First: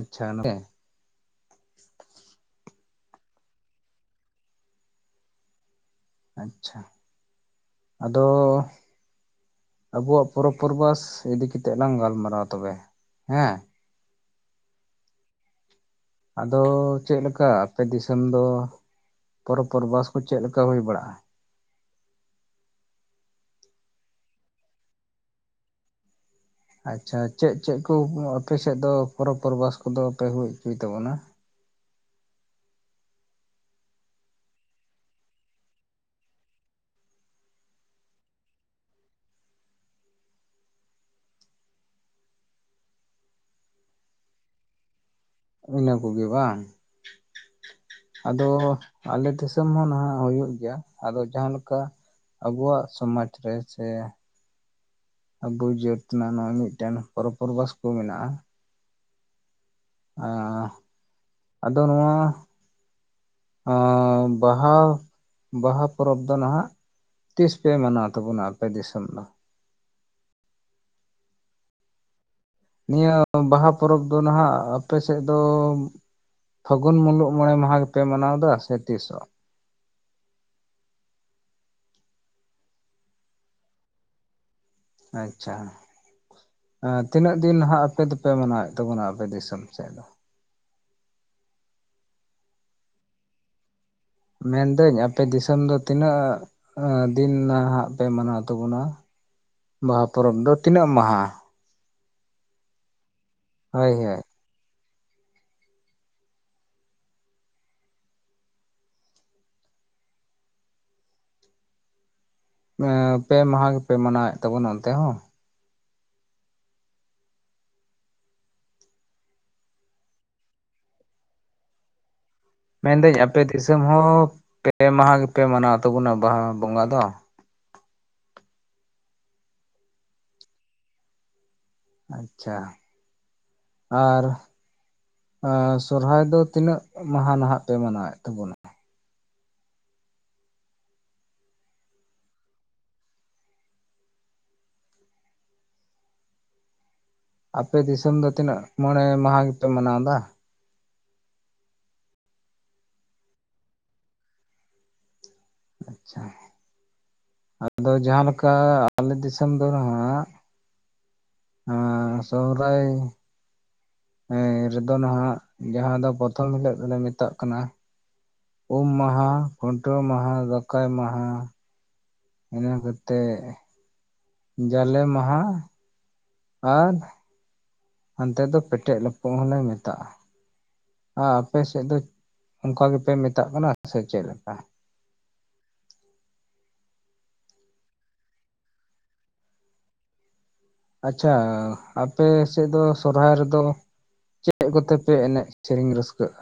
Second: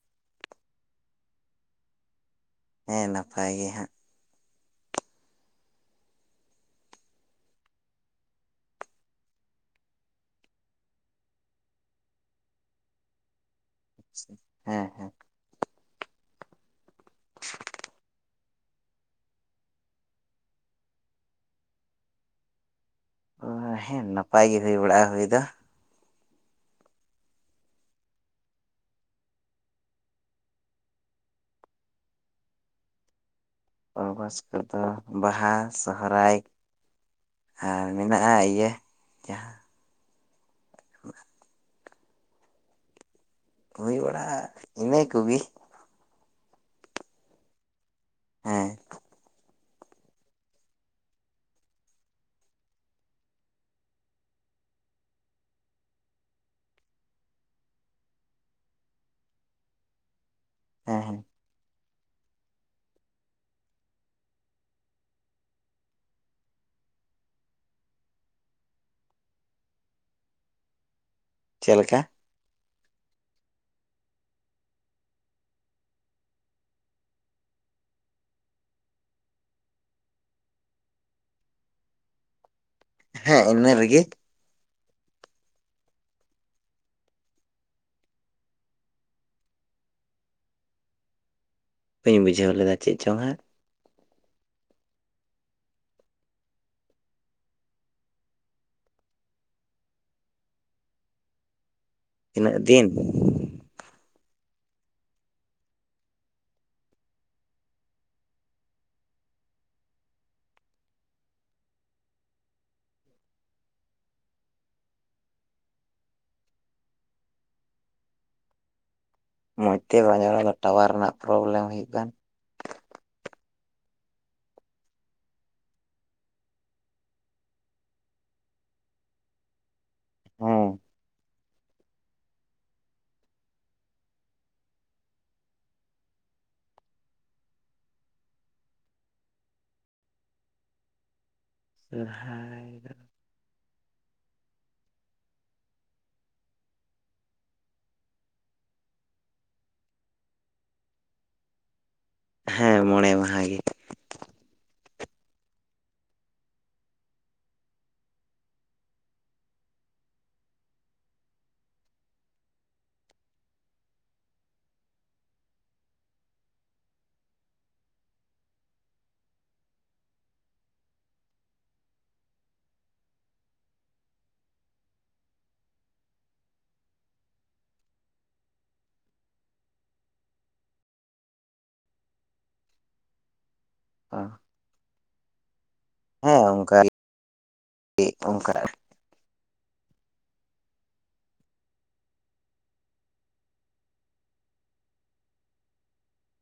ᱟᱪᱪᱷᱟ ᱱᱚᱸᱰᱮ᱾ ᱦᱮᱸ ᱱᱟᱯᱟᱭ ᱜᱮ ᱦᱟᱸᱜ᱾ ᱟᱪᱪᱷᱟ ᱟᱫᱚ ᱟᱵᱚᱣᱟᱜ ᱯᱚᱨᱚᱵᱽ ᱯᱚᱨᱵᱲᱥ ᱤᱫᱤ ᱠᱟᱛᱮᱜ ᱞᱟᱝ ᱜᱟᱞᱢᱟᱨᱟᱣᱟ ᱛᱚᱵᱮ ᱦᱮᱸ᱾ ᱟᱪᱪᱷᱟ᱾ ᱦᱮᱸ ᱦᱮᱸ᱾ ᱟᱫᱚ ᱪᱮᱜ ᱞᱮᱠᱟ ᱟᱯᱮ ᱫᱤᱥᱚᱢ ᱫᱚ ᱯᱚᱨᱚᱵᱽ ᱯᱚᱨᱵᱟᱥ ᱠᱚ ᱪᱮᱫ ᱞᱮᱠᱟ ᱦᱩᱭ ᱵᱟᱲᱟᱜ-ᱟ? ᱚ ᱦᱮᱸ ᱱᱟᱯᱟᱭ ᱜᱮ ᱦᱩᱭ ᱵᱟᱲᱟᱜ-ᱟ ᱦᱩᱭ ᱫᱚ᱾ ᱟᱪᱪᱷᱟ ᱪᱮᱫ ᱪᱮᱫ ᱠᱚ ᱟᱯᱮ ᱥᱮᱫ ᱫᱚ ᱯᱚᱨᱚᱵᱽ ᱯᱚᱨᱵᱟᱥ ᱠᱚᱫᱚ ᱯᱮ ᱦᱩᱭ ᱚᱪᱚᱭ ᱛᱟᱵᱚᱱᱟ? ᱯᱨᱚᱵᱟᱥ ᱠᱚᱫᱚ ᱵᱟᱦᱟ, ᱥᱚᱦᱚᱨᱟᱭ᱾ ᱟᱨ ᱢᱮᱱᱟᱜ-ᱟ ᱤᱭᱟᱹ ᱡᱟᱦᱟᱸ [inaudible] ᱠᱚ ᱦᱩᱭᱩ ᱲᱟᱜ-ᱟ ᱤᱱᱟᱹ ᱠᱩᱜᱤ᱾ ᱤᱱᱟᱹ ᱠᱩᱜᱤ ᱵᱟᱝ᱾ ᱟᱫᱚ ᱦᱮᱸ ᱟᱞᱮ ᱫᱤᱥ ᱥᱟᱹᱢ ᱦᱚᱸ ᱱᱟᱦᱟᱜ ᱦᱩᱭᱩᱜ ᱜᱮᱭᱟ᱾ ᱟᱫᱚ ᱡᱟᱦᱟᱸ ᱞᱮᱠᱟ ᱟᱵᱚᱣᱟᱜ ᱥᱚᱢᱟᱡᱽ ᱨᱮ ᱥᱮ ᱟᱵᱩ ᱡᱟᱹᱛ ᱨᱮᱱᱟᱜ ᱱᱚᱜ-ᱚᱭ ᱢᱤᱫᱴᱮᱱ ᱯᱚᱨᱚᱵᱽ ᱯᱚᱨᱵᱟᱥ ᱠᱚ ᱢᱮᱱᱟᱜ-ᱟ᱾ ᱦᱮᱸ ᱦᱮᱸ᱾ ᱫᱚ ᱱᱚᱣᱟ ᱟᱸ ᱵᱟᱦᱟ ᱵᱟᱦᱟ ᱯᱚᱨᱚᱵᱽ ᱫᱚ ᱱᱟᱦᱟᱜ ᱛᱤᱥ ᱯᱮ ᱢᱟᱱᱟᱣ ᱛᱟᱵᱚᱱᱟ ᱟᱯᱮ ᱫᱤᱥᱚᱢ ᱫᱚ? ᱪᱮᱫ ᱞᱮᱠᱟ? ᱱᱤᱭᱟᱹ ᱵᱟᱦᱟ ᱯᱚᱨᱚᱵᱽ ᱫᱚ ᱱᱟᱦᱟᱜ ᱟᱯᱮ ᱥᱮᱫ ᱫᱚᱢ ᱯᱷᱟᱹᱜᱩᱱ ᱢᱩᱞᱩᱜ ᱢᱚᱬᱮ ᱢᱟᱦᱟ ᱜᱮᱯᱮ ᱢᱟᱱᱟᱣᱫᱟ ᱥᱮ ᱛᱤᱥᱚᱜ? ᱦᱮᱸ ᱤᱱᱟᱹ ᱨᱮᱜᱮ᱾ ᱟᱪᱪᱷᱟ ᱦᱩᱸ᱾ ᱟᱸ ᱛᱤᱱᱟᱹᱜ ᱫᱤᱱ ᱦᱟᱜ ᱟᱯᱮ ᱫᱚᱯᱮ ᱢᱟᱱᱟᱣᱭᱮᱫ ᱛᱟᱵᱚᱱᱟ ᱟᱯᱮ ᱫᱤᱥᱚᱢ ᱥᱮᱫ ᱫᱚ? ᱵᱟᱹᱧ ᱵᱩᱡᱷᱟᱹᱣ ᱞᱮᱫᱟ ᱪᱮᱫ ᱪᱚᱝ ᱦᱟᱸᱜ? ᱢᱮᱱ ᱫᱟᱹᱧ ᱟᱯᱮ ᱫᱤᱥᱚᱢ ᱫᱚ ᱛᱤᱱᱟᱹᱜ ᱟᱸ ᱫᱤᱱ ᱱᱟᱦᱟᱟᱸᱜ ᱯᱮ ᱢᱟᱱᱟᱣ ᱛᱟᱵᱚᱱᱟ ᱵᱟᱦᱟ ᱯᱚᱨᱚᱵᱽ ᱫᱚ ᱛᱤᱱᱟᱹᱜ ᱢᱟᱦᱟ? ᱛᱤᱱᱟᱹᱜ ᱫᱤᱱ? ᱦᱳᱭ ᱦᱮ᱾ ᱢᱮᱸ ᱯᱮ ᱢᱟᱦᱟ ᱜᱮᱯᱮ ᱢᱟᱱᱟᱣᱮᱫ ᱛᱟᱵᱚᱱᱟ ᱚᱱᱛᱮ ᱦᱚᱸ? ᱢᱚᱸᱡᱽ ᱛᱮ ᱵᱟᱭ ᱧᱟᱢ ᱮᱫᱟ ᱴᱟᱣᱟᱨ ᱨᱮᱱᱟᱜ ᱯᱨᱚᱵᱽᱞᱮᱢ ᱦᱩᱭᱩᱜ ᱠᱟᱱ᱾ ᱢᱮᱱᱫᱟᱹᱧ ᱟᱯᱮ ᱫᱤᱥᱚᱢ ᱦᱚᱸ ᱯᱮ ᱢᱟᱦᱟ ᱜᱮᱯᱮ ᱢᱟᱱᱟᱣ ᱛᱟᱵᱚᱱᱟ ᱵᱟᱦᱟ ᱵᱚᱸᱜᱟ ᱫᱚ? ᱦᱮᱸ᱾ ᱟᱪᱷᱟ ᱟᱨ᱾ ᱥᱚᱨᱦᱟᱭ ᱫᱚ ᱛᱤᱱᱟᱹᱜ ᱢᱟᱦᱟ ᱱᱟᱦᱟᱜ ᱯᱮ ᱢᱟᱱᱟᱣᱭᱮᱫ ᱛᱟᱵᱚᱱᱟ? ᱥᱚᱨᱦᱟᱭ ᱫᱚ᱾ ᱟᱯᱮ ᱫᱤᱥᱚᱢ ᱫᱚ ᱛᱤᱱᱟᱹᱜ ᱢᱚᱬᱮ ᱢᱟᱦᱟ ᱜᱮᱯᱮ ᱢᱟᱱᱟᱣ ᱮᱫᱟ? ᱦᱮᱸ ᱢᱚᱬᱮ ᱢᱟᱦᱟ ᱜᱮ᱾ ᱟᱪᱷᱟ ᱟᱫᱚ ᱡᱟᱦᱟ ᱞᱮᱠᱟ ᱟᱞᱮ ᱫᱤᱥᱚᱢ ᱫᱚ ᱱᱟᱦᱟᱜ᱾ ᱟᱨ ᱥᱚᱦᱨᱟᱭ᱾ ᱦᱮᱸ ᱨᱮᱫᱚ ᱱᱟᱦᱟᱜ ᱡᱟᱦᱟ ᱫᱚ ᱯᱨᱚᱛᱷᱚᱢ ᱦᱤᱞᱳᱜ ᱫᱚᱞᱮ ᱢᱮᱛᱟᱜ ᱠᱟᱱᱟ᱾ ᱩᱢ ᱢᱟᱦᱟ ᱠᱷᱩᱱᱴᱟᱹᱣ ᱢᱟᱦᱟ ᱫᱟᱠᱟᱭ ᱢᱟᱦᱟ᱾ ᱤᱱᱟᱹ ᱠᱟᱛᱮᱜ ᱡᱟᱞᱮ ᱢᱟᱦᱟ ᱟᱨ᱾ ᱦᱟᱱᱛᱮ ᱫᱚ ᱯᱮᱴᱮᱡ ᱞᱟᱯᱚᱜ ᱦᱚᱞᱮ ᱢᱮᱛᱟᱜᱼᱟ᱾ ᱟ ᱟᱯᱮ ᱥᱮᱫ ᱫᱚ ᱚᱱᱠᱟ ᱜᱮᱯᱮ ᱢᱮᱛᱟᱜ ᱠᱟᱱᱟ ᱥᱮ ᱪᱮᱫ? ᱦᱮᱸ ᱚᱱᱠᱟ [inaudible] ᱚᱱᱠᱟ᱾ ᱟᱪᱷᱟ ᱟᱯᱮ ᱥᱮᱫ ᱫᱚ ᱥᱚᱨᱦᱟᱭ ᱨᱮᱫᱚ᱾ ᱪᱮᱫ ᱠᱚᱛᱮᱯᱮ ᱮᱱᱮᱡ ᱥᱮᱨᱮᱧ ᱨᱟᱹᱥᱠᱟᱹᱜᱼᱟ?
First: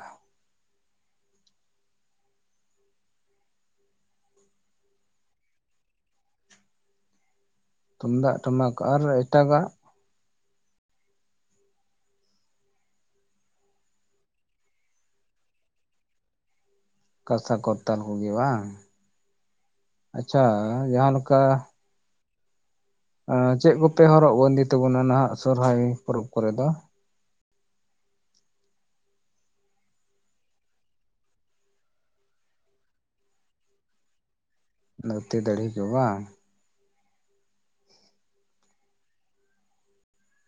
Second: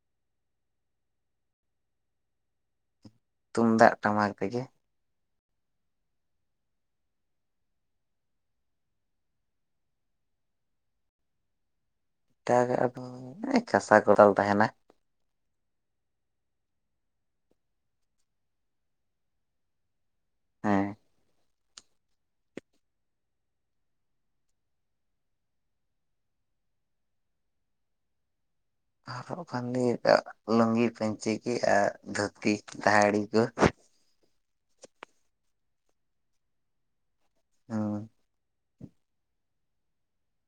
ᱛᱩᱢᱫᱟᱜ ᱴᱟᱢᱟᱠ ᱛᱮᱜᱮ᱾ ᱛᱩᱢᱫᱟᱜ ᱴᱟᱢᱟᱠ ᱟᱨ ᱮᱴᱟᱜᱟᱜ? ᱮᱴᱟᱜ ᱟᱫᱚ ᱠᱟᱥᱟ ᱠᱚᱫᱟᱞ ᱛᱟᱦᱮᱱᱟ᱾ ᱠᱟᱥᱟ ᱠᱚᱨᱛᱟᱞ ᱠᱚᱜᱮ ᱵᱟᱝ᱾ ᱟᱪᱪᱷᱟ ᱦᱮᱸ ᱡᱟᱦᱟ ᱞᱮᱠᱟ᱾ ᱪᱮᱫ ᱠᱚᱯᱮ ᱦᱚᱨᱚᱜ ᱵᱟᱸᱫᱮ ᱛᱟᱵᱚᱱᱟ ᱱᱟᱦᱟᱜ ᱥᱚᱨᱚᱦᱟᱭ ᱯᱚᱨᱚᱵᱽ ᱠᱚᱨᱮ ᱫᱚ? ᱦᱚᱨᱚᱜ ᱵᱟᱸᱫᱮ ᱞᱩᱝᱜᱤ ᱯᱟᱹᱧᱪᱤ ᱜᱮ ᱟᱨ ᱫᱷᱩᱛᱤ ᱫᱟᱦᱤᱲᱤ ᱠᱚ᱾ ᱫᱷᱩᱛᱤ ᱫᱟᱦᱚᱲᱤ ᱠᱚ ᱵᱟᱝ? ᱦᱚᱭ᱾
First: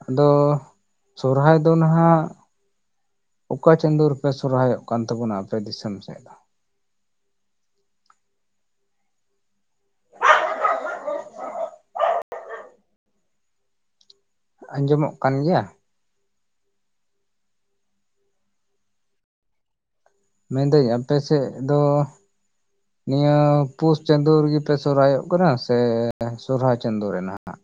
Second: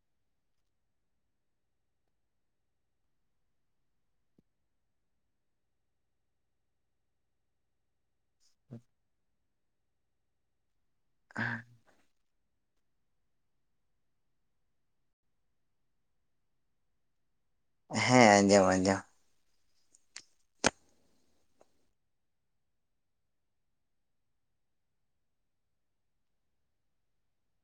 ᱟᱫᱚ ᱥᱚᱨᱦᱟᱭ ᱫᱚ ᱱᱟᱦᱟᱜ᱾ ᱚᱠᱟ ᱪᱟᱸᱫᱳ ᱨᱮᱯᱮ ᱥᱚᱦᱚᱨᱟᱭᱚᱜ ᱠᱟᱱ ᱛᱟᱵᱚᱱᱟ ᱟᱯᱮ ᱫᱤᱥᱚᱢ ᱥᱮᱫ ᱫᱚ? [inaudible] ᱟᱸᱡᱚᱢᱚᱜ ᱠᱟᱱᱜᱮᱭᱟ? ᱦᱮᱸ ᱟᱸᱡᱚᱢ ᱟᱸᱡᱚᱢ᱾ ᱢᱮᱱᱫᱟᱹᱧ ᱟᱯᱮ ᱥᱮᱫ ᱫᱚ᱾ ᱱᱤᱭᱟᱹ ᱯᱩᱥ ᱪᱟᱸᱫᱳ ᱨᱮᱜᱮ ᱯᱮ ᱥᱚᱦᱚᱨᱟᱭᱚᱜ ᱠᱟᱱᱟ ᱥᱮ ᱥᱚᱦᱚᱨᱟᱭ ᱪᱟᱸᱫᱳ ᱨᱮ ᱱᱟᱦᱟᱜ?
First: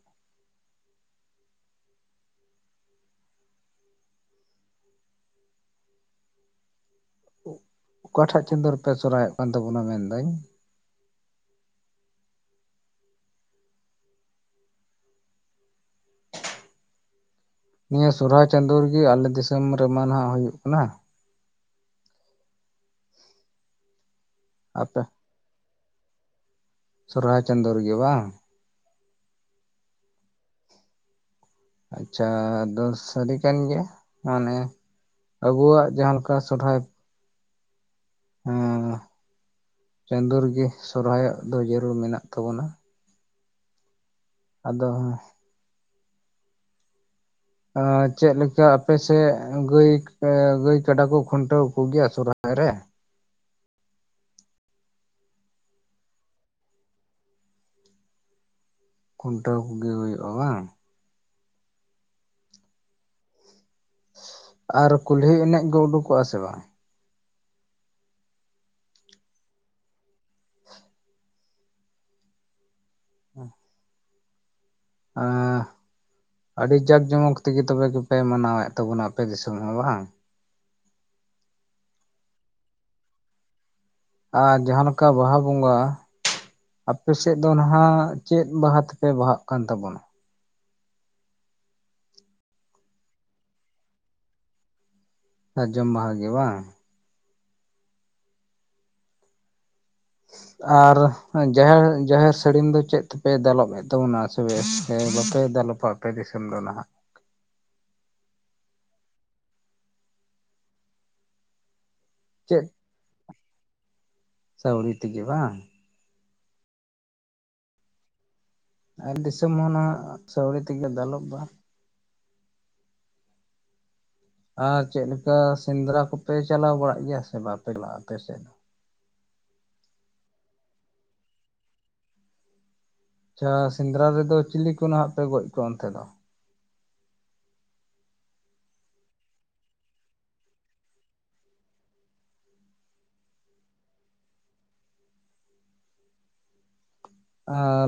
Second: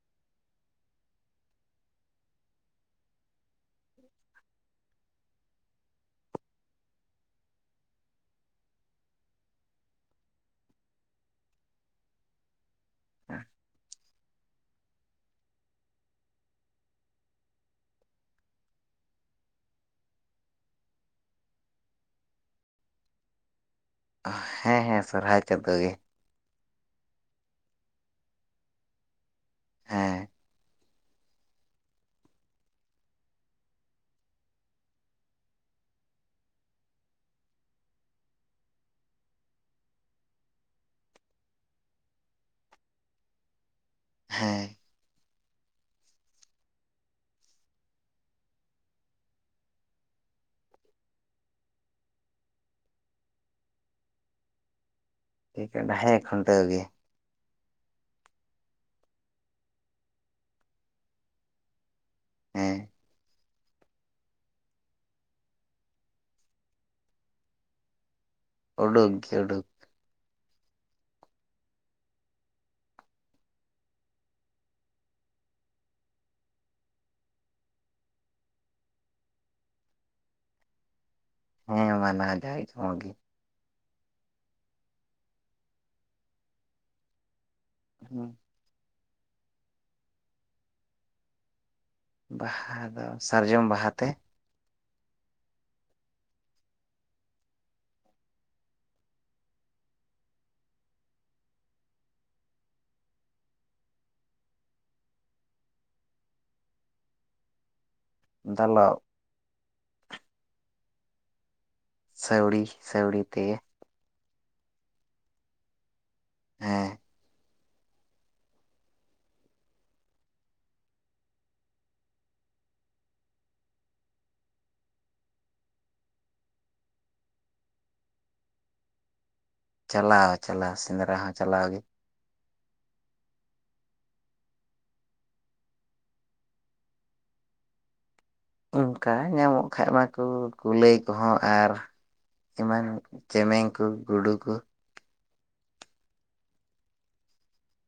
ᱚᱠᱟᱴᱷᱟᱜ ᱪᱟᱸᱫ ᱨᱮᱯᱮ ᱥᱚᱦᱨᱟᱭᱚᱜ ᱠᱟᱱ ᱛᱟᱵᱚᱱᱟ ᱢᱮᱱᱫᱟᱹᱧ? [inaudible] ᱱᱤᱭᱟᱹ ᱥᱚᱦᱚᱨᱟᱭ ᱪᱟᱸᱫᱳ ᱨᱮᱜᱤ ᱟᱞᱮ ᱫᱤᱥᱚᱢ ᱨᱮᱢᱟ ᱱᱟᱦᱟᱜ ᱦᱩᱭᱩᱜ ᱠᱟᱱᱟ᱾ ᱦᱮᱸ ᱦᱮᱸ ᱟᱯᱮ ᱥᱚᱦᱚᱨᱟᱭ ᱪᱟᱸᱫᱚ ᱜᱮ᱾ ᱥᱚᱦᱚᱨᱟᱭ ᱪᱟᱸᱫᱚ ᱨᱮ ᱜᱮ ᱵᱟᱝ? ᱦᱮᱸ᱾ ᱟᱪᱷᱟ ᱟᱫᱚ ᱥᱟᱹᱨᱤ ᱠᱟᱱ ᱜᱮᱭᱟ ᱢᱟᱱᱮ ᱟᱵᱚᱣᱟᱜ ᱡᱟᱦᱟᱸ ᱞᱮᱠᱟ ᱥᱚᱨᱦᱟᱭ᱾ ᱦᱮ ᱪᱟᱸᱫᱚ ᱨᱮᱜᱮ ᱥᱚᱨᱚᱦᱟᱭᱚᱜ ᱫᱚ ᱡᱟᱹᱨᱩᱲ ᱢᱮᱱᱟᱜ ᱛᱟᱵᱚᱱᱟ᱾ ᱦᱮᱸ᱾ ᱫᱚ ᱦᱮᱸ ᱪᱮᱫ ᱞᱮᱠᱟ ᱟᱯᱮᱥᱮᱫ ᱜᱟᱹᱭ ᱜᱟᱹᱭ ᱠᱟᱰᱟ ᱠᱚ ᱠᱷᱩᱱᱴᱟᱹᱣ ᱠᱚᱜᱮᱭᱟ ᱥᱚᱦᱚᱨᱟᱭ ᱨᱮ? [unintelligible] ᱦᱮᱸ ᱠᱷᱩᱱᱴᱟᱹᱣ ᱜᱮ᱾ ᱠᱷᱩᱱᱴᱟᱹᱣ ᱠᱚᱜᱮ ᱦᱩᱭᱩᱜᱼᱟ ᱵᱟᱝ? ᱦᱮᱸ᱾ ᱟᱨ ᱠᱩᱞᱦᱤ ᱮᱱᱮᱡ ᱜᱮ ᱩᱰᱩᱠᱚᱜ ᱟ ᱥᱮ ᱵᱟᱝ? ᱚᱰᱳᱠ ᱜᱮ ᱚᱰᱳᱠ ᱾ ᱦᱮᱸ ᱾ ᱟᱸᱜ᱾ ᱟᱹᱰᱤ ᱡᱟᱠ ᱡᱚᱢᱚᱠ ᱛᱮᱜᱮ ᱛᱚᱵᱮ ᱜᱮᱯᱮ ᱢᱟᱱᱟᱣᱮᱫ ᱛᱟᱵᱚᱱᱟ ᱟᱯᱮ ᱫᱤᱥᱚᱢ ᱦᱚᱸ ᱵᱟᱝ? ᱦᱮᱸ ᱢᱟᱱᱟ ᱡᱟᱭ [inaudible] ᱟᱨ ᱡᱟᱦᱟᱸᱞᱮᱠᱟ ᱵᱟᱦᱟ ᱵᱚᱸᱜᱟ ᱟᱯᱮᱥᱮᱫ ᱫᱚ ᱦᱟᱜ ᱪᱮᱫ ᱵᱟᱦᱟ ᱛᱮ? ᱯᱮ ᱵᱟᱦᱟᱜ ᱠᱟᱱ ᱛᱟᱵᱚᱱᱟ ᱾ ᱵᱟᱦᱟ ᱫᱚ ᱥᱟᱨᱡᱚᱢ ᱵᱟᱦᱟᱛᱮ ᱾ ᱥᱟᱡᱚᱢ ᱵᱟᱦᱟ ᱜᱮ ᱵᱟᱝ? ᱟᱨ ᱡᱟᱦᱮᱨ ᱡᱟᱦᱮᱨ ᱥᱟᱹᱲᱤᱢ ᱫᱚ ᱪᱮᱫ ᱛᱮᱯᱮ ᱫᱟᱞᱚᱵ ᱮᱜ-ᱟ? ᱛᱟᱵᱚᱱᱟ ᱥᱮ ᱵᱟᱯᱮ ᱫᱟᱞᱚᱯᱼᱟ ᱟᱯᱮ ᱫᱤᱥᱚᱢ ᱫᱚ ᱱᱟᱦᱟᱜ᱾ ᱫᱟᱞᱚᱵ᱾ ᱥᱮᱣᱲᱤ ᱥᱮᱣᱲᱤ ᱛᱮ ᱾ ᱥᱣᱲᱤ ᱛᱮ ᱜᱮ ᱵᱟᱝ? ᱦᱮᱸ ᱾ ᱟᱨ ᱫᱤᱥᱚᱢ ᱦᱚᱸ ᱚᱱᱟ ᱥᱟᱹᱣᱲᱤ ᱛᱮᱜᱮ ᱫᱟᱞᱚᱵ ᱚᱜᱼᱟ᱾ ᱟᱨ ᱪᱮᱫ ᱞᱮᱠᱟ ᱥᱮᱸᱫᱽᱨᱟ ᱠᱚᱯᱮ ᱪᱟᱞᱟᱣ ᱵᱟᱲᱟᱜ ᱜᱮᱭᱟ ᱥᱮ ᱵᱟᱯᱮ ᱞᱟᱜᱼᱟ ᱟᱯᱮ ᱥᱮᱫ ᱫᱚ? ᱪᱟᱞᱟᱣ ᱪᱟᱞᱟᱣ ᱥᱮᱸᱫᱽᱨᱟ ᱦᱚᱸ ᱪᱟᱞᱟᱣ ᱜᱮ ᱾ ᱟᱪᱷᱟ ᱥᱮᱸᱫᱽᱨᱟ ᱨᱮᱫᱚ ᱪᱤᱞᱤ ᱠᱚ ᱱᱟᱦᱜ ᱯᱮ ᱜᱚᱡ ᱠᱚᱣᱟ ᱚᱱᱛᱮ ᱫᱚ? ᱚᱱᱠᱟ ᱧᱟᱢᱚᱜ ᱠᱷᱟᱡ ᱢᱟᱠᱚ ᱠᱩᱞᱟᱹᱭ ᱠᱚᱦᱚᱸ ᱟᱨ ᱮᱢᱟᱱ ᱪᱮᱢᱮᱧ ᱠᱚ ᱜᱩᱰᱩ ᱠᱚ ᱾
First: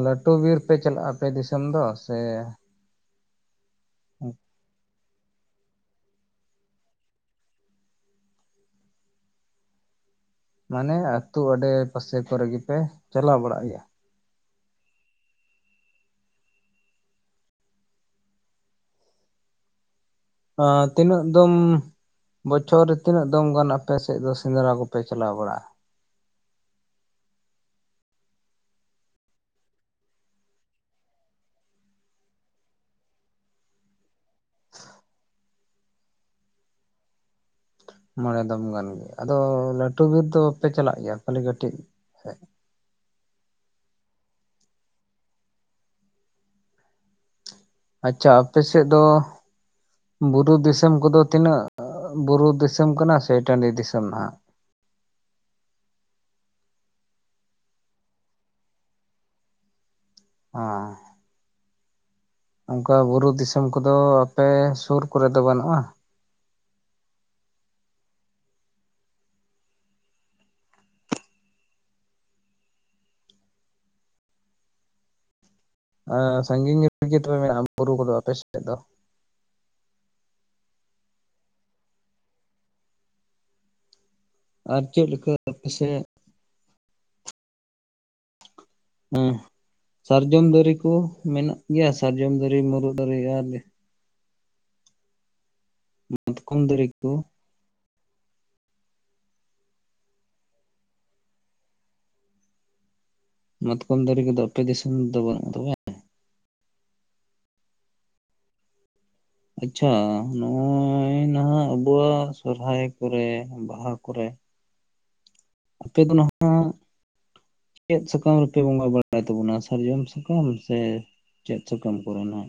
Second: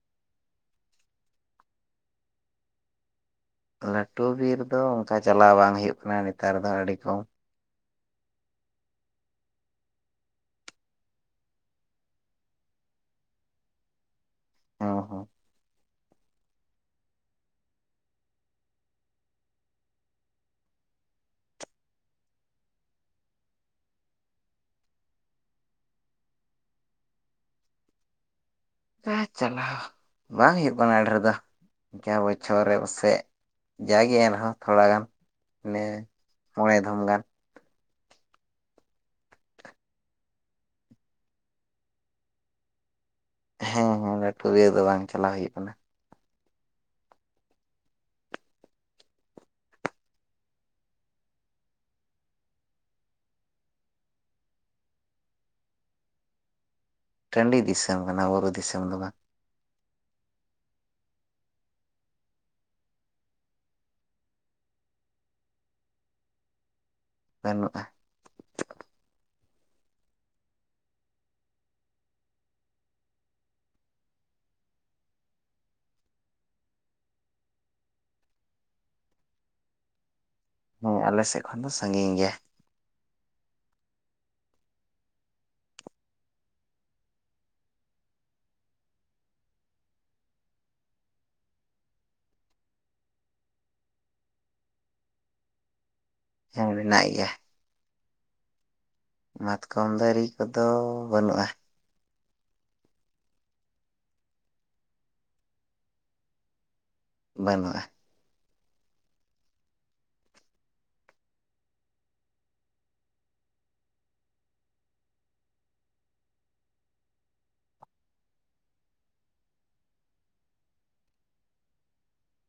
ᱞᱟᱹᱴᱩ ᱵᱤᱨ ᱯᱮ ᱪᱟᱞᱟᱜᱼᱟ ᱟᱯᱮ ᱫᱤᱥᱚᱢ ᱫᱚ ᱥᱮ? ᱞᱟᱹᱴᱩ ᱵᱤᱨ ᱫᱚ ᱚᱝᱠᱟ ᱪᱟᱞᱟᱣ ᱵᱟᱝ ᱦᱩᱭᱩᱜ ᱠᱟᱱᱟ ᱱᱮᱛᱟᱨ ᱫᱚ ᱟᱹᱰᱤ ᱠᱚᱢ᱾ ᱢᱟᱱᱮ ᱟᱹᱛᱩ ᱟᱸᱰᱮ ᱯᱟᱥᱮ ᱠᱚᱨᱮ ᱜᱮ ᱯᱮ ᱪᱟᱞᱟᱣ ᱵᱟᱲᱟᱜ ᱜᱮᱭᱟ ᱾ ᱦᱚᱸ ᱦᱚᱸ ᱟᱸᱻ ᱛᱤᱱᱟᱹᱜ ᱫᱚᱢ ᱾ ᱵᱚᱪᱷᱚᱨ ᱨᱮ ᱛᱤᱱᱟᱹᱜ ᱫᱚᱢ ᱜᱟᱱ ᱟᱯᱮ ᱥᱮᱫ ᱫᱚ ᱥᱮᱸᱫᱽᱨᱟ ᱠᱚᱯᱮ ᱪᱟᱞᱟᱣ ᱵᱟᱲᱟᱜᱼᱟ? ᱦᱮ ᱪᱟᱞᱟᱣ ᱵᱟᱝ ᱦᱩᱭᱩᱜ ᱠᱟᱱᱟ ᱟᱹᱰᱤ ᱰᱷᱮᱨ ᱫᱚ ᱾ ᱠᱮᱭᱟ ᱵᱚᱪᱷᱚᱨ ᱨᱮ ᱯᱟᱥᱮᱡ ᱡᱟᱭᱜᱮ ᱮᱢ ᱟ ᱾ ᱟᱨ ᱛᱷᱚᱲᱟ ᱜᱟᱱ ᱱᱮ ᱢᱚᱬᱮ ᱫᱷᱚᱢ ᱜᱟᱱ ᱾ ᱢᱚᱬᱮ ᱫᱚᱢ ᱜᱟᱱ ᱟᱫᱚ ᱞᱟᱹᱴᱩ ᱵᱤᱨ ᱫᱚ ᱵᱟᱯᱮ ᱪᱟᱞᱟᱜ ᱜᱮᱭᱟ ᱠᱷᱟᱹᱞᱤ ᱠᱟᱹᱴᱤᱡ? ᱦᱮᱸ ᱦᱮᱸ ᱞᱟᱹᱴᱩ ᱵᱤᱨ ᱫᱚ ᱵᱟᱝ ᱪᱟᱞᱟᱣ ᱦᱩᱭᱩᱜ ᱠᱟᱱᱟ ᱾ ᱟᱪᱷᱟ ᱟᱯᱮ ᱥᱮᱫ ᱫᱚ ᱾ ᱵᱩᱨᱩ ᱫᱤᱥᱚᱢ ᱠᱚᱫᱚ ᱛᱤᱱᱟᱹᱜ ᱵᱩᱨᱩ ᱫᱤᱥᱚᱢ ᱠᱟᱱᱟ ᱥᱮ ᱴᱟᱺᱰᱤ ᱫᱤᱥᱚᱢ ᱱᱟᱦᱟᱜ? ᱴᱟᱺᱰᱤ ᱫᱤᱥᱚᱢ ᱠᱟᱱᱟ ᱵᱩᱨᱩ ᱫᱤᱥᱚᱢ ᱫᱚ ᱵᱟᱝ ᱾ ᱚᱸ ᱾ ᱚᱝᱠᱟ ᱵᱩᱨᱩ ᱫᱤᱥᱚᱢ ᱠᱚᱫᱚ ᱟᱯᱮ ᱥᱩᱨ ᱠᱚᱨᱮ ᱫᱚ ᱵᱟᱹᱱᱩᱜᱼᱟ? ᱵᱟᱱᱩᱜᱼᱟ ᱾ ᱥᱟᱺᱜᱤᱧ ᱨᱮᱜᱮ ᱛᱚᱵᱮ ᱢᱮᱱᱟᱜᱼᱟ ᱵᱩᱨᱩ ᱠᱚᱫᱚ ᱟᱯᱮ ᱥᱮᱫ ᱫᱚ? ᱦᱮᱸ ᱟᱞᱮ ᱥᱮᱫ ᱠᱷᱚᱱ ᱫᱚ ᱥᱟᱺᱜᱤᱧ ᱜᱮᱭᱟ ᱾ ᱟᱨ ᱪᱮᱫ ᱞᱮᱠᱟ ᱟᱯᱮ ᱥᱮᱜ? ᱦᱮᱸ ᱥᱟᱨᱡᱚᱢ ᱫᱟᱨᱮ ᱠᱚ ᱢᱮᱱᱟᱜ ᱜᱮᱭᱟ ᱥᱟᱨᱡᱚᱢ ᱫᱟᱨᱮ ᱢᱩᱨᱩᱜ ᱫᱟᱨᱮ ᱟᱨ᱾ ᱢᱟᱛᱠᱚᱢ ᱦᱮᱸ ᱫᱟᱨᱮ ᱢᱮᱱᱟᱜ ᱠᱚ᱾ ᱜᱮᱭᱟ ᱢᱟᱛᱠᱚᱢ ᱫᱟᱨᱮ ᱠᱚᱫᱚ ᱵᱟᱹᱱᱩᱜᱼᱟ᱾ ᱢᱟᱛᱠᱚᱢ ᱫᱟᱨᱤ ᱠᱚᱫᱚ ᱟᱯᱮ ᱫᱤᱥᱚᱢ ᱫᱚ ᱵᱟ ᱹᱱᱩᱜ ᱛᱟᱯᱮᱭᱟ ᱾ ᱵᱟᱹᱱᱩ ᱟ ᱟᱪᱷᱟ ᱱᱚᱜᱼᱚᱭ ᱱᱟᱦᱟᱜ ᱟᱵᱩᱣᱟᱜ ᱥᱚᱨᱦᱟᱭ ᱠᱚᱨᱮ ᱵᱟᱦᱟ ᱠᱚᱨᱮᱜ᱾ ᱟᱯᱮ ᱫᱚ ᱱᱟᱦᱟᱜ᱾ ᱪᱮᱫ ᱥᱟᱠᱟᱢ ᱨᱮᱯᱮ ᱵᱚᱸᱜᱟ ᱵᱟᱲᱟᱭ ᱛᱟᱵᱚᱱᱟ ᱥᱟᱨᱡᱚᱢ ᱥᱟᱠᱟᱢ ᱥᱮ? ᱪᱮᱜ ᱪᱚ ᱠᱚᱢ ᱯᱩᱨᱩᱱᱟ?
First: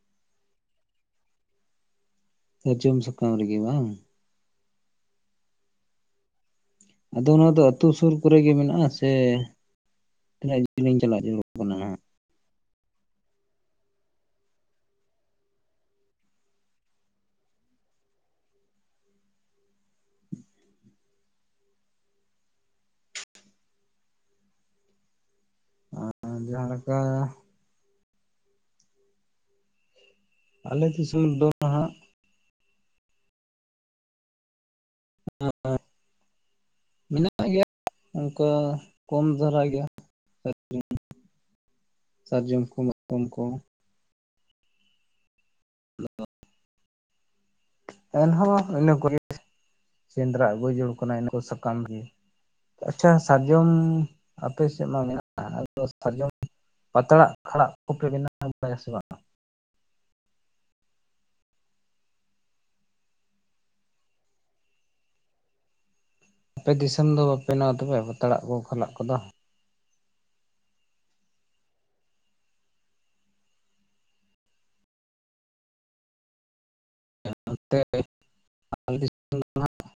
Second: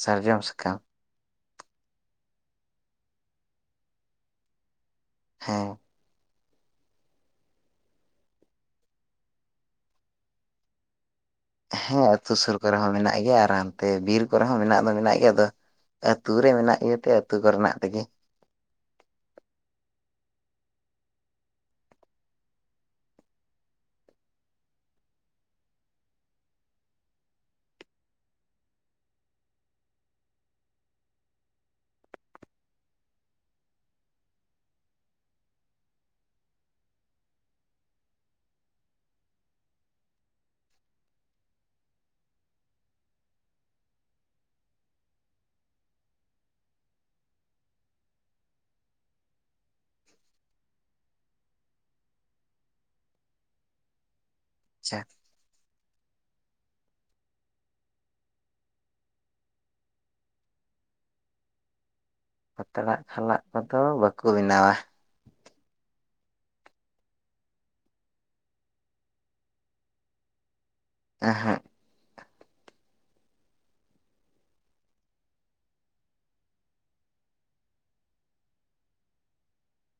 ᱥᱟᱨᱡᱚᱢ ᱥᱟᱠᱟᱢ ᱾ ᱥᱟᱨᱡᱚᱢ ᱥᱟᱠᱟᱢ ᱨᱮᱜᱮ ᱵᱟᱝ᱾ ᱦᱮᱸ᱾ ᱟᱫᱚ ᱱᱚᱣᱟ ᱫᱚ ᱟᱹᱛᱩ ᱥᱩᱨ ᱠᱚᱨᱮ ᱜᱮ ᱢᱮᱱᱟᱜ-ᱟ ᱥᱮ ᱛᱤᱱᱟᱹᱜ ᱡᱤᱞᱤᱧ ᱪᱟᱞᱟᱜ ᱡᱟᱹᱨᱩᱲ᱾ ᱠᱟᱱᱟ ᱦᱮᱸ ᱱᱟᱦᱟᱜ ᱟᱹᱛᱩ ᱥᱩᱨ ᱠᱚᱨᱮ ᱦᱚᱸ ᱢᱮᱱᱟᱜ ᱜᱮᱭᱟ ᱟᱨ ᱦᱟᱱᱛᱮ ᱵᱤᱨ ᱠᱚᱨᱮ ᱦᱚᱸ ᱢᱮᱱᱟᱜ ᱫᱚ ᱢᱮᱱᱟᱜ ᱜᱮᱭᱟ ᱟᱫᱚ᱾ ᱟᱹᱛᱩ ᱨᱮ ᱢᱮᱱᱟᱜ ᱜᱮᱛᱮ ᱟᱹᱛᱩ ᱠᱚᱨᱮᱱᱟᱜ ᱛᱮᱜᱮ᱾ ᱟᱨ ᱡᱟᱦᱟᱸ ᱞᱮᱠᱟ᱾ ᱟᱞᱮ ᱫᱤᱥᱚᱢ ᱫᱚ ᱦᱟᱜ᱾ [unintelligible] ᱢᱮᱱᱟᱜ ᱜᱮᱭᱟ ᱚᱝᱠᱟ ᱠᱚᱢ ᱫᱷᱟᱨᱟ ᱜᱮ᱾ ᱥᱟᱨᱡᱚᱢ ᱠᱚ ᱢᱟᱠᱚᱢ ᱠᱚ᱾ [inaudible] ᱮᱱᱦᱚᱸ ᱤᱱᱟᱹ ᱠᱚᱨᱮ ᱜᱮ᱾ ᱥᱮᱸᱫᱽᱨᱟ ᱟᱹᱜᱩ ᱡᱚᱲ ᱠᱟᱱᱟᱭ ᱤᱱᱟᱹ ᱠᱚ ᱥᱟᱠᱟᱢ ᱜᱮ ᱟᱪᱷᱟ ᱥᱟᱨᱡᱚᱢ᱾ ᱟᱯᱮ ᱥᱮᱫ ᱟᱪᱪᱷᱟ ᱢᱟ ᱢᱮᱱᱟᱜ-ᱟ ᱟᱫᱚ ᱥᱟᱨᱡᱚᱢ ᱯᱟᱛᱲᱟᱜ ᱟᱲᱟᱜ ᱠᱚᱯᱮ ᱵᱮᱱᱟᱣ ᱵᱟᱲᱟᱭᱟ ᱥᱮ ᱵᱟᱝ? ᱯᱟᱛᱲᱟᱜ ᱠᱷᱟᱞᱟᱜ ᱠᱚᱫᱚ ᱵᱟᱠᱚ ᱵᱮᱱᱟᱣᱟ᱾ ᱟᱯᱮ ᱫᱤᱥᱚᱢ ᱫᱚ ᱵᱟᱯᱮ ᱱᱟᱣ ᱛᱮᱯᱮ ᱯᱟᱛᱲᱟᱜ ᱠᱚ ᱠᱷᱟᱞᱟᱜ ᱠᱚᱫᱚ᱾ ᱮᱦᱮᱜ᱾ [unintelligible]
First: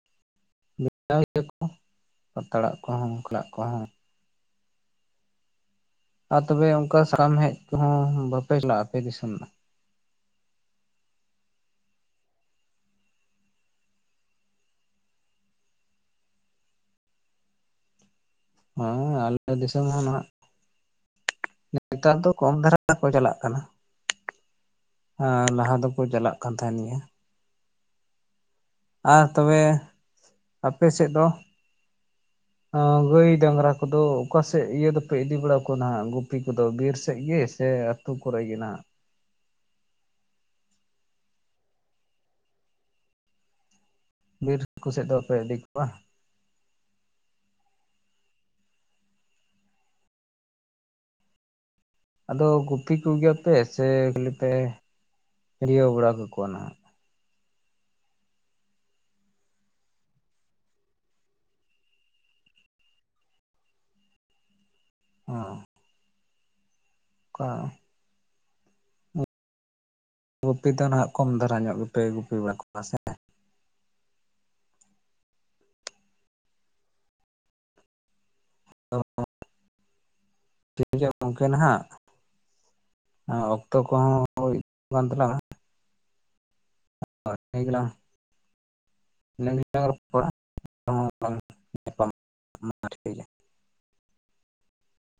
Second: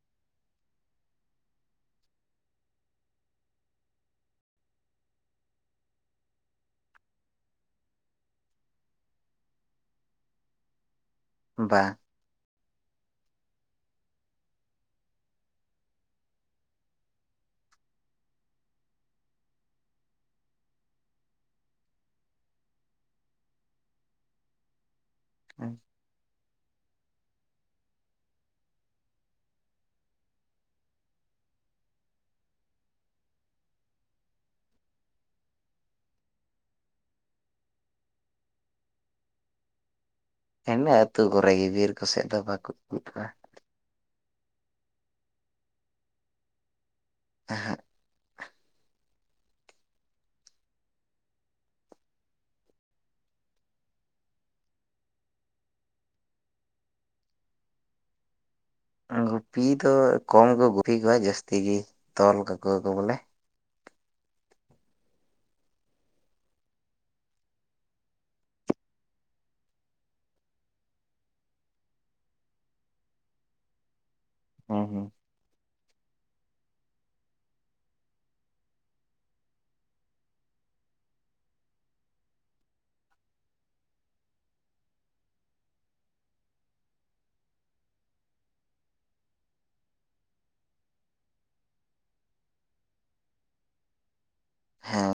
[unintelligible] ᱯᱟᱛᱲᱟᱜ ᱠᱚᱦᱚᱸ ᱵᱟᱠᱞᱟᱜ ᱠᱚᱦᱚᱸ᱾ ᱟᱨ ᱛᱚᱵᱮ ᱚᱝᱠᱟ ᱥᱟᱠᱟᱢ ᱦᱮᱡ ᱠᱚᱦᱚᱸ ᱵᱟᱯᱮ ᱪᱟᱞᱟᱜ-ᱟ ᱟᱯᱮ ᱫᱤᱥᱚᱢ ᱫᱚ? ᱵᱟᱝ ᱾ ᱦᱮᱸ ᱟᱞᱮ ᱫᱤᱥᱚᱢ ᱦᱚᱸ ᱱᱦᱟᱜ᱾ ᱱᱮᱛᱟᱨ ᱫᱚ ᱠᱚᱢ ᱫᱷᱟᱨᱟ ᱠᱚ ᱪᱟᱞᱟᱜ ᱠᱟᱱᱟ᱾ ᱟᱨ ᱞᱟᱦᱟ ᱫᱚᱠᱚ ᱪᱟᱞᱟᱜ ᱠᱟᱱ ᱛᱟᱦᱮᱱ ᱜᱮ᱾ ᱟᱨ ᱛᱚᱵᱮ ᱟᱯᱮ ᱥᱮᱫ ᱫᱚ? ᱜᱟᱹᱭ ᱰᱟᱝᱨᱟ ᱠᱚᱫᱚ ᱚᱠᱟᱥᱮᱜ ᱤᱭᱟᱹ ᱫᱚᱯᱮ ᱤᱫᱤ ᱵᱟᱲᱟ ᱠᱚᱣᱟ ᱱᱟᱜ ᱜᱩᱯᱤ ᱠᱚᱫᱚ ᱵᱤᱨ ᱥᱮᱵ ᱜᱮ ᱥᱮᱢ? ᱥᱨᱩ ᱠᱚᱨᱮ ᱜᱮ ᱱᱟᱜ᱾ ᱤᱱᱟᱹ ᱟᱹᱛᱩ ᱠᱚᱨᱮᱜ ᱜᱮ ᱵᱤᱨ ᱠᱚᱥᱮᱫ ᱫᱚ ᱵᱟᱠᱚ [unintelligible] ᱵᱤᱨ ᱠᱚᱥᱮᱫ ᱫᱚ ᱚᱠᱚᱭ ᱤᱫᱤ ᱠᱚᱣᱟ? ᱟᱸᱦᱟᱜ᱾ ᱟᱫᱚ ᱜᱩᱯᱤ ᱠᱚᱜᱮᱭᱟᱯᱮ ᱥᱮ ᱠᱷᱟᱹᱞᱤ ᱯᱮ ᱦᱤᱨᱭᱟᱹᱣ ᱵᱟᱲᱟ ᱠᱟᱠᱚᱣᱟ ᱱᱟᱜ᱾ ᱜᱩᱯᱤ ᱫᱚ ᱠᱚᱢ ᱠᱚ ᱜᱩᱯᱤ ᱠᱚᱣᱟ ᱡᱟᱹᱥᱛᱤ ᱜᱮ ᱛᱚᱞ ᱠᱟᱠᱚᱣᱟ ᱠᱚ ᱵᱚᱞᱮ᱾ ᱦᱚᱸ᱾ ᱠᱟ᱾ ᱜᱩᱯᱤ ᱫᱚ ᱱᱟᱦᱟᱜ ᱠᱚᱢ ᱫᱷᱟᱨᱟ ᱧᱚᱜ ᱜᱮᱯᱮ ᱜᱩᱯᱤ ᱵᱟᱲᱟ ᱠᱚᱣᱟ ᱥᱮ᱾ ᱦᱩᱸ ᱦᱩᱸ᱾ [unintelligible] ᱴᱷᱤᱠ ᱜᱮᱭᱟ ᱜᱚᱝᱠᱮ ᱱᱟᱦᱟᱜ᱾ ᱦᱮᱸ, ᱚᱠᱛᱚ ᱠᱚᱦᱚᱸ ᱦᱩᱭᱩᱜ ᱠᱟᱱ ᱛᱟᱞᱟᱝᱟ᱾ [unintelligible] ᱤᱱᱟᱝ ᱜᱮᱞᱟᱝ ᱨᱚᱯᱚᱲᱟ [unintelligible] ᱦᱮᱸ᱾